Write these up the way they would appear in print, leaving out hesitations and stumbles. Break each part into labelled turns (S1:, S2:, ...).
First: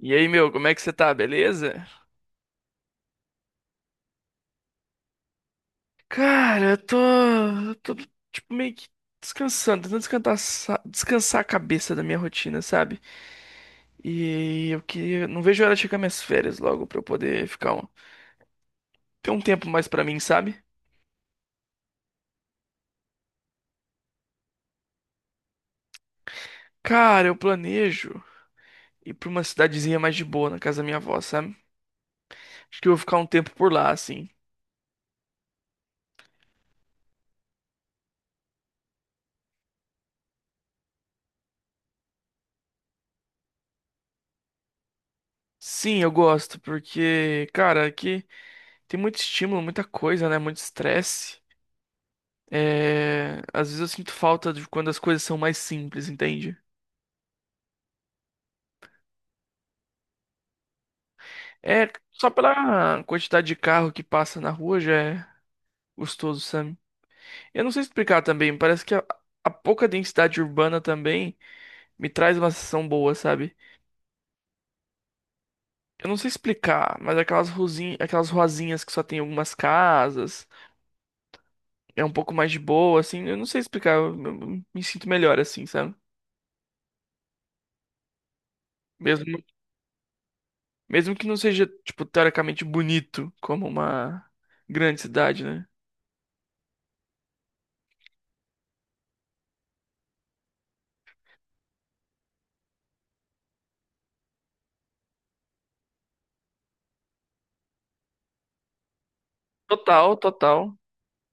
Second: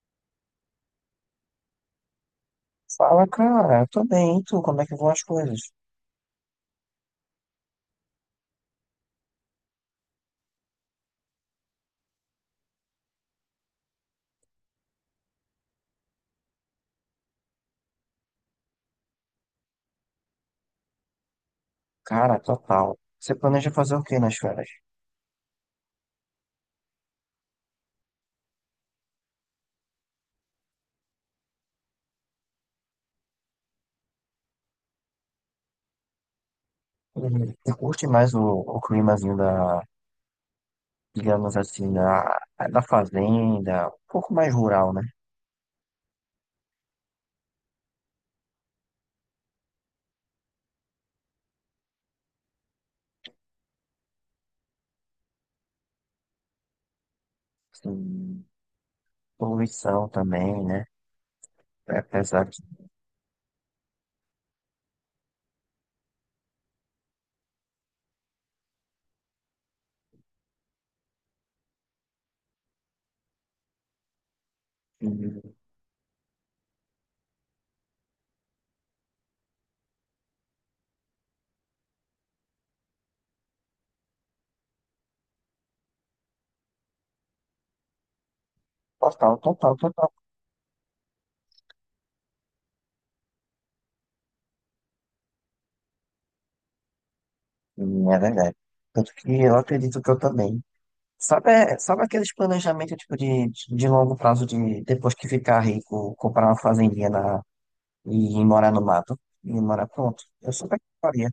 S1: E aí, meu, como é que você tá? Beleza?
S2: Fala, cara, eu tô bem, e tu? Como é que vão as coisas?
S1: Cara, eu tô tipo meio que descansando, tentando descansar, descansar a cabeça da minha rotina, sabe? E eu que não vejo a hora de chegar minhas férias logo pra eu poder ficar um, ter um tempo mais pra mim, sabe?
S2: Cara, total. Você planeja fazer o que nas férias?
S1: Cara, eu planejo ir pra uma cidadezinha mais de boa na casa da minha avó, sabe? Acho que eu vou ficar um tempo por lá, assim.
S2: Uhum. Você curte mais o climazinho digamos assim, da fazenda, um pouco mais rural, né?
S1: Sim, eu gosto, porque, cara, aqui tem muito estímulo, muita coisa, né? Muito estresse. É, às vezes eu sinto falta de quando as coisas são mais simples, entende?
S2: Assim, poluição também, né?
S1: É,
S2: É.
S1: só
S2: Apesar de...
S1: pela quantidade de carro que passa na rua já é gostoso, sabe? Eu não sei explicar também, parece que a pouca densidade urbana também me traz uma sensação boa, sabe? Eu não sei explicar, mas aquelas ruzinhas, aquelas ruazinhas que só tem algumas casas, é um pouco mais de boa, assim, eu não sei explicar, eu me sinto melhor assim, sabe? Mesmo,
S2: Total, total, total.
S1: mesmo que não seja, tipo, teoricamente bonito como uma grande cidade, né?
S2: Hum. É verdade. Tanto que eu acredito que eu também. Sabe, é, sabe aqueles planejamentos tipo de longo prazo de depois que ficar rico, comprar uma fazendinha na. E ir morar no mato. E morar
S1: Total,
S2: pronto. Eu
S1: total.
S2: super toparia.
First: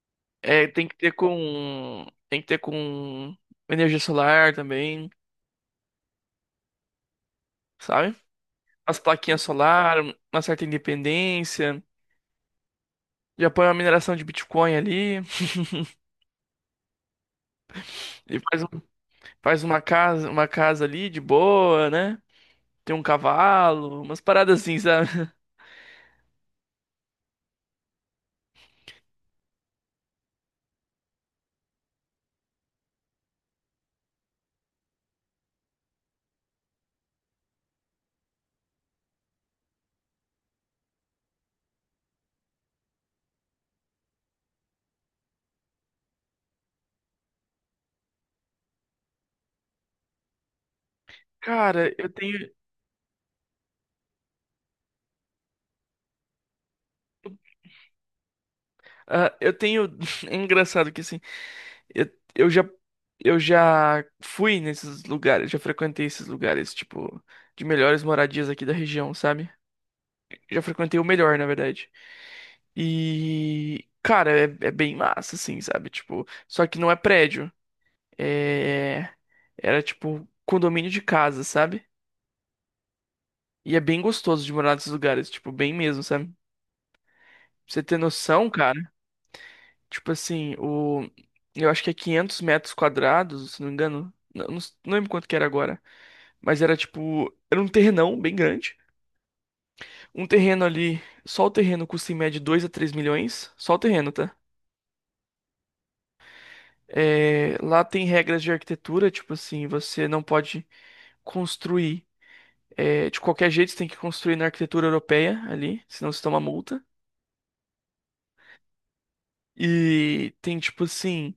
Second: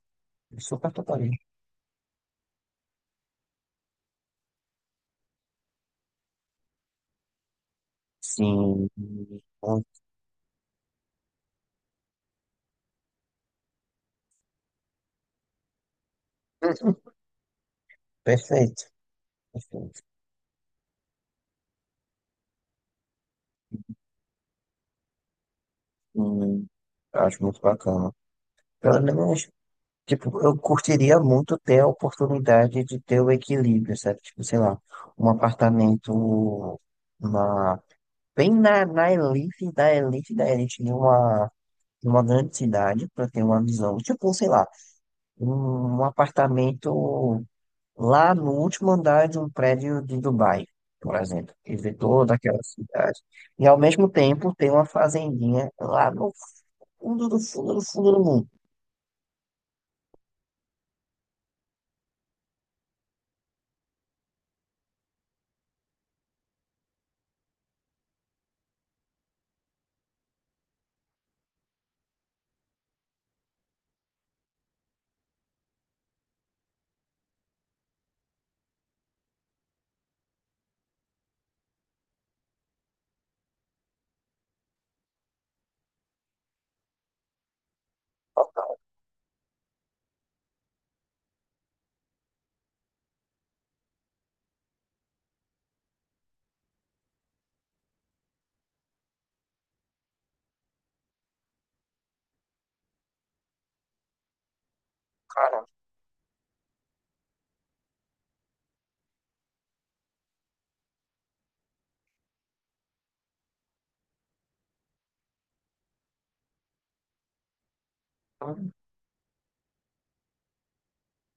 S2: Eu
S1: É,
S2: super toparia.
S1: tem que ter com energia solar também, sabe?
S2: Sim.
S1: As plaquinhas
S2: Hum.
S1: solar, uma certa independência. Já põe uma mineração de Bitcoin ali, e faz,
S2: Perfeito.
S1: faz
S2: Perfeito.
S1: uma casa ali de boa, né? Tem um cavalo, umas paradas assim, sabe?
S2: Hum, eu acho muito bacana. Pelo menos, tipo, eu curtiria muito ter a oportunidade de ter o equilíbrio, sabe? Tipo, sei lá, um apartamento na, bem na elite da elite da elite de uma grande cidade, para ter uma visão. Tipo, sei lá, um apartamento lá no último andar de um prédio de Dubai, por exemplo, e
S1: Cara,
S2: vê
S1: eu
S2: toda
S1: tenho,
S2: aquela cidade. E ao mesmo tempo tem uma fazendinha lá no fundo do fundo do fundo do mundo.
S1: ah, eu tenho, é engraçado que assim, eu, eu já, eu já fui nesses lugares, já frequentei esses lugares, tipo, de melhores moradias aqui da região, sabe? Já frequentei o melhor, na verdade. E, cara, é bem massa, assim, sabe? Tipo, só que não é prédio. É, era tipo condomínio de casa, sabe? E é bem gostoso de morar nesses lugares, tipo, bem mesmo, sabe? Pra você ter noção, cara, tipo assim, o eu acho que é 500 metros quadrados, se não me engano. Não, não lembro quanto que era agora, mas era tipo, era um terrenão bem grande. Um terreno ali, só o terreno custa em média 2 a 3 milhões, só o terreno, tá?
S2: Cara,
S1: É, lá tem regras de arquitetura, tipo assim, você não pode construir. De qualquer jeito, você tem que construir na arquitetura europeia ali, senão você toma multa.
S2: então
S1: E tem, tipo assim,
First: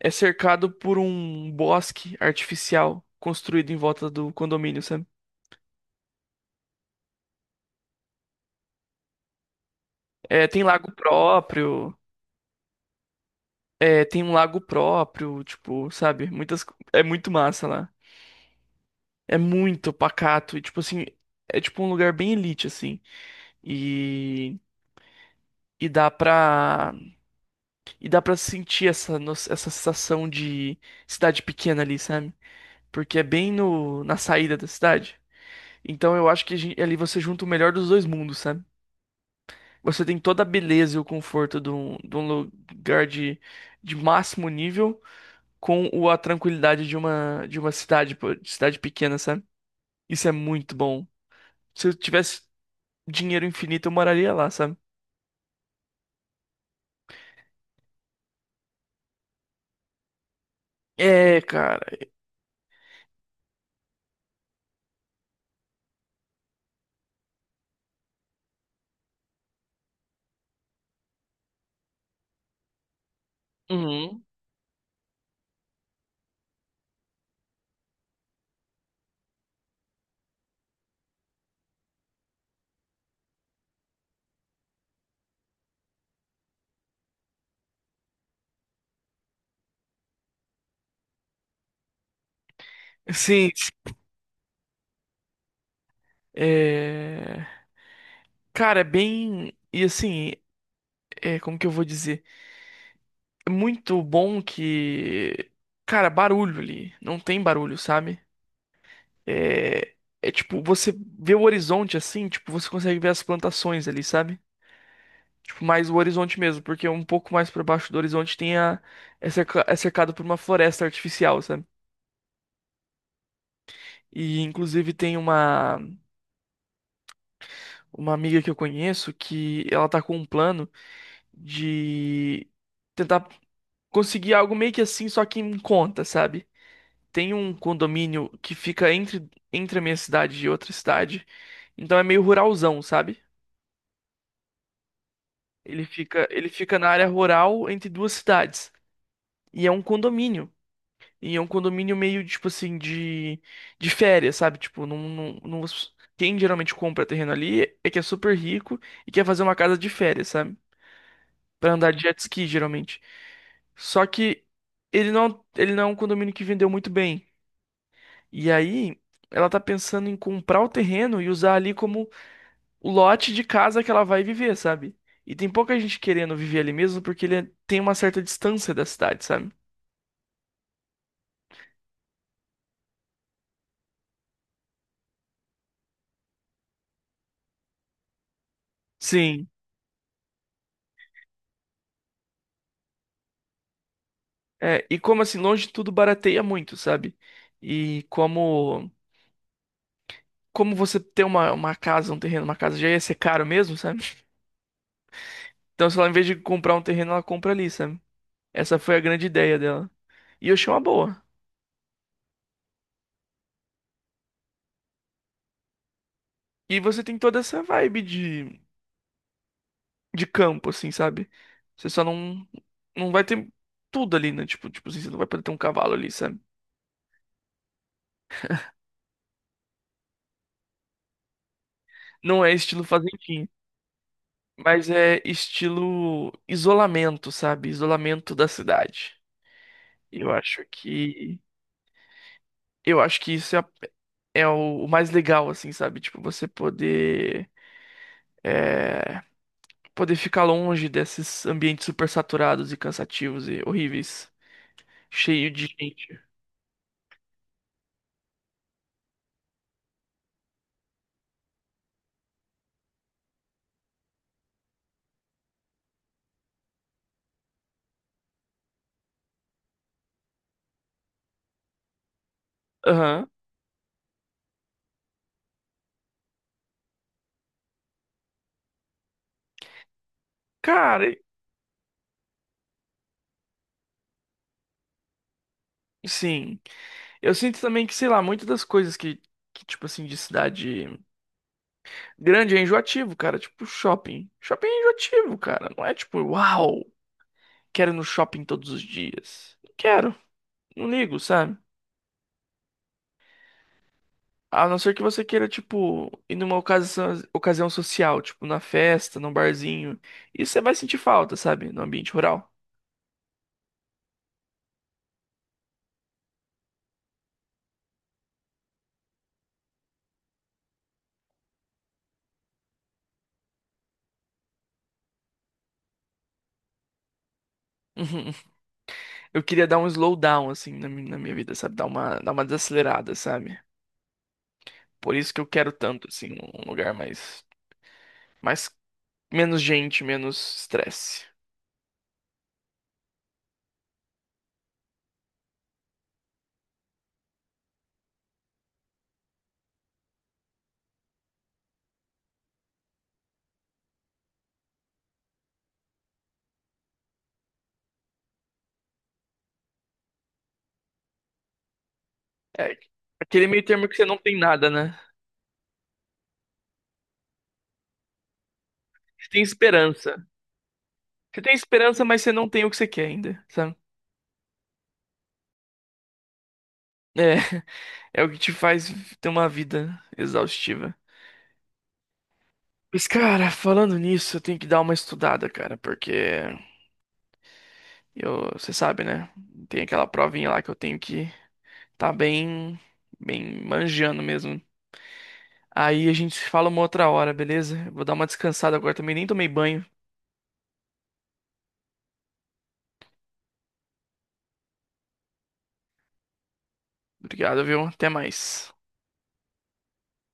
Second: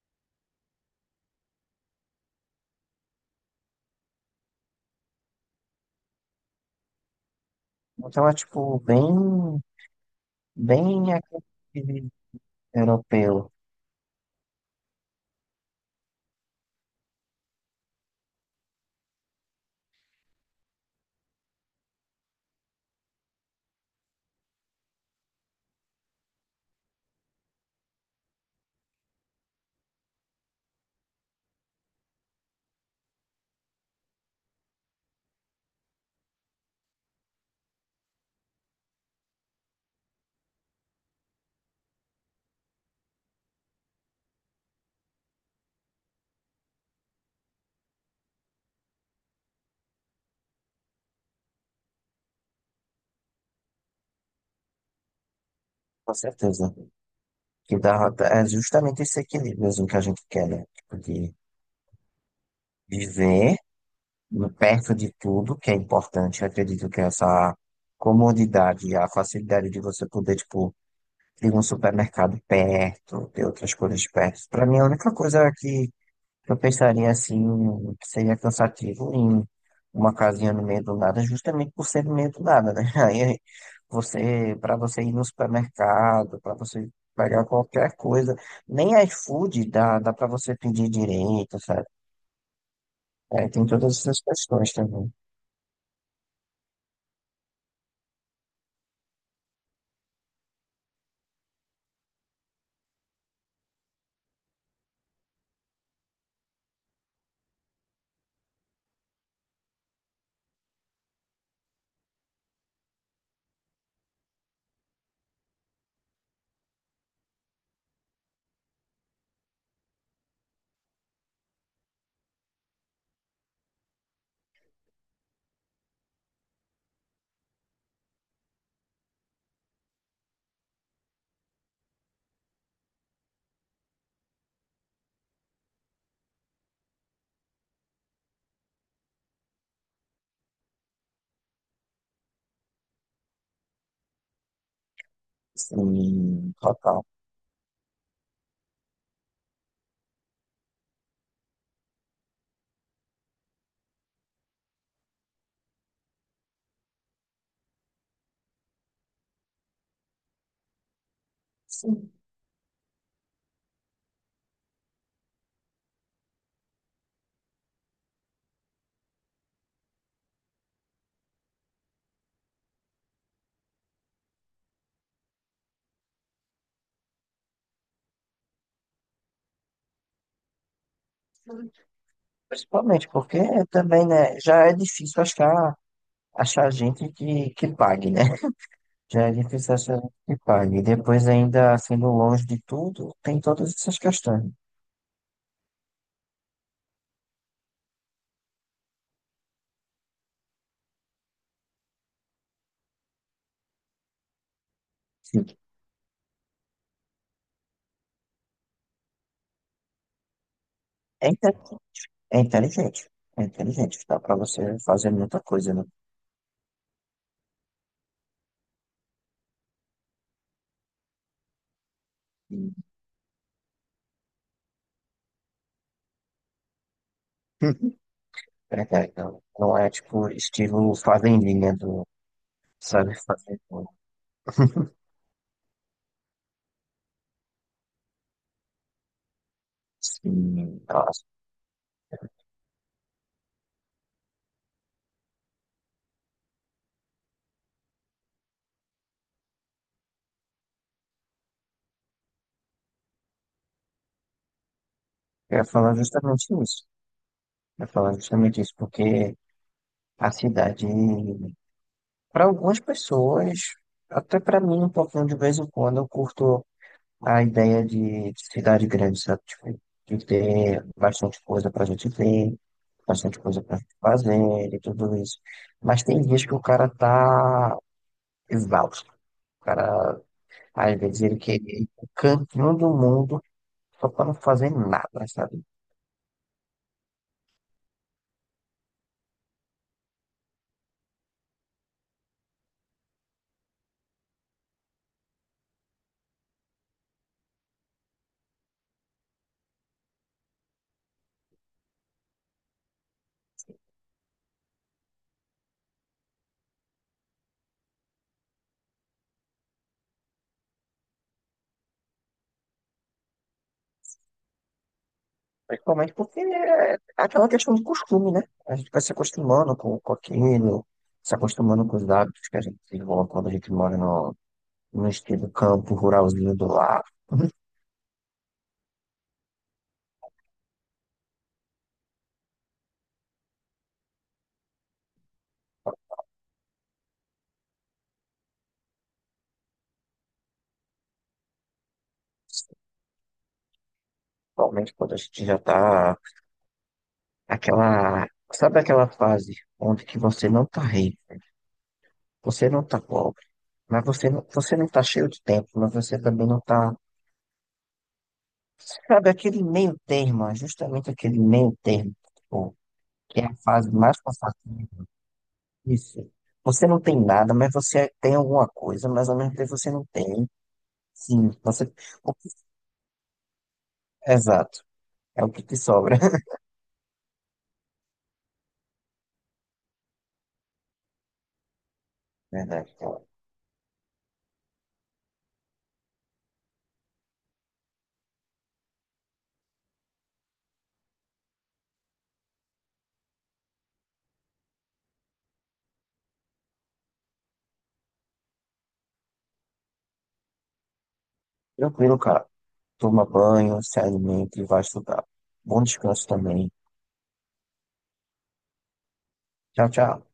S1: é cercado por um bosque artificial construído em volta do condomínio, sabe?
S2: então é tipo bem,
S1: É, tem lago
S2: bem
S1: próprio,
S2: aquele europeu.
S1: é, tem um lago próprio, tipo, sabe? Muitas, é muito massa lá. É muito pacato e, tipo assim, é tipo um lugar bem elite, assim. E, e dá pra E dá pra sentir essa, essa sensação de cidade pequena ali, sabe? Porque é bem no, na saída da cidade. Então eu acho que ali você junta o melhor dos dois mundos, sabe? Você tem toda a beleza e o conforto de de um lugar de máximo nível com a tranquilidade de de uma cidade, pô, de cidade pequena, sabe? Isso é muito bom. Se eu tivesse dinheiro infinito, eu moraria lá, sabe?
S2: Com certeza. Que dá, é justamente esse equilíbrio assim, que a gente quer, né? Tipo, de
S1: É, cara.
S2: viver perto de tudo que é importante. Eu acredito que essa comodidade, a facilidade de você poder, tipo, tem um supermercado perto, tem outras coisas
S1: Uhum.
S2: perto. Para mim, a única coisa que eu pensaria assim, que seria cansativo em uma casinha no meio do nada, justamente por ser no meio do nada, né? Aí você, para você ir no supermercado, para você pegar qualquer coisa, nem iFood dá, dá para você pedir direito, sabe? É,
S1: Sim.
S2: tem todas essas questões também.
S1: É... Cara, é bem. E assim. É, como que eu vou dizer? É muito bom que, cara, barulho ali, não tem barulho, sabe? É, é tipo, você vê o horizonte assim, tipo, você consegue ver as plantações ali, sabe? Tipo, mais o horizonte mesmo, porque um pouco mais pra baixo do horizonte tem é é cercado por uma floresta artificial, sabe? E inclusive tem uma amiga que eu conheço que ela tá com um plano de tentar conseguir algo meio que assim, só que em conta, sabe? Tem um condomínio que fica entre a minha cidade e outra cidade. Então é meio ruralzão, sabe? Ele
S2: Sim,
S1: fica na
S2: total.
S1: área rural entre duas cidades. E é um condomínio. E é um condomínio meio, tipo assim, de férias, sabe? Tipo, não quem geralmente compra terreno ali é que é super rico e quer fazer uma casa de férias, sabe? Pra andar de
S2: Sim,
S1: jet ski, geralmente. Só que ele não é um condomínio que vendeu muito bem. E aí, ela tá pensando em comprar o terreno e usar ali como o lote de casa que ela vai viver, sabe? E tem pouca gente querendo viver ali mesmo porque tem uma certa distância da cidade, sabe?
S2: principalmente porque também, né, já é difícil achar gente que pague, né? Já é
S1: Sim.
S2: difícil achar gente que pague. E depois, ainda sendo longe de tudo, tem todas essas questões, né?
S1: É, e como assim, longe de tudo barateia muito, sabe? E como como você ter uma casa, um terreno, uma casa já ia ser caro mesmo, sabe?
S2: Sim.
S1: Então, se ela, em vez de comprar um terreno, ela compra ali, sabe? Essa foi a grande ideia dela. E eu achei uma boa.
S2: É, inte- é inteligente. É inteligente. Dá pra você fazer muita coisa, né?
S1: E você tem toda essa vibe de campo, assim, sabe? Você só não,
S2: E...
S1: não vai ter tudo ali, né? Tipo assim, você não vai poder ter um cavalo ali, sabe?
S2: Verdade, não. Não é tipo estilo fazendinha do
S1: Não é estilo
S2: sabe
S1: fazendinha,
S2: fazer tudo.
S1: mas é estilo isolamento, sabe? Isolamento da cidade. Eu acho
S2: Sim, nossa.
S1: que eu acho que isso é, é o mais legal, assim, sabe? Tipo, você poder é, poder ficar longe desses ambientes super saturados e cansativos e horríveis, cheio
S2: Eu ia
S1: de
S2: falar
S1: gente.
S2: justamente isso. Eu ia falar justamente isso, porque a cidade, para algumas pessoas, até para mim, um pouquinho de vez em quando, eu curto a ideia de cidade grande, sabe? Tipo, de ter bastante coisa pra gente ver,
S1: Aham.
S2: bastante coisa pra gente fazer e tudo isso. Mas tem dias que o cara tá exausto. O cara, às
S1: Cara,
S2: vezes, ele quer ir pro cantinho do mundo só pra não fazer nada, sabe?
S1: sim. Eu sinto também que, sei lá, muitas das coisas tipo assim, de cidade grande é enjoativo, cara. Tipo, shopping. Shopping é enjoativo, cara. Não é tipo, uau, quero ir no shopping todos os dias. Não quero. Não ligo, sabe? A não ser que você queira, tipo, ir numa ocasião, ocasião social, tipo, na festa, num barzinho. Isso você vai sentir falta, sabe? No ambiente rural.
S2: Principalmente porque é aquela questão de costume, né? A gente vai se acostumando com aquilo, se acostumando com os hábitos que a gente desenvolve quando a gente mora no estilo campo ruralzinho do lado.
S1: Uhum. Eu queria dar um slowdown, assim, na, na minha vida, sabe? Dar uma desacelerada, sabe? Por isso que eu quero tanto, assim, um lugar mais menos gente, menos estresse.
S2: Principalmente quando a gente já tá aquela, sabe aquela fase onde que você não tá rico, você não tá pobre, mas você não tá cheio de tempo, mas você também não tá, sabe, aquele meio termo, é justamente aquele meio termo, tipo,
S1: É
S2: que é
S1: aquele
S2: a
S1: meio termo
S2: fase
S1: que você não
S2: mais
S1: tem nada, né?
S2: confortável. Isso. Você não tem nada, mas você tem alguma coisa,
S1: Você
S2: mas ao
S1: tem
S2: mesmo tempo você não
S1: esperança.
S2: tem.
S1: Você
S2: Sim,
S1: tem
S2: você.
S1: esperança, mas você
S2: o
S1: não
S2: que-
S1: tem o que você quer ainda, sabe?
S2: Exato. É o que te sobra.
S1: É, é o que te faz ter uma vida exaustiva.
S2: Verdade.
S1: Mas, cara, falando nisso, eu tenho que dar uma estudada, cara, porque eu, você sabe, né? Tem aquela provinha lá que eu tenho que tá bem, bem manjando mesmo. Aí a gente se fala uma outra hora, beleza? Eu vou dar uma descansada agora também, nem tomei banho.
S2: Tranquilo, cara. Toma banho, se alimente e vai estudar. Bom descanso também.
S1: Obrigado, viu? Até mais.
S2: Tchau, tchau.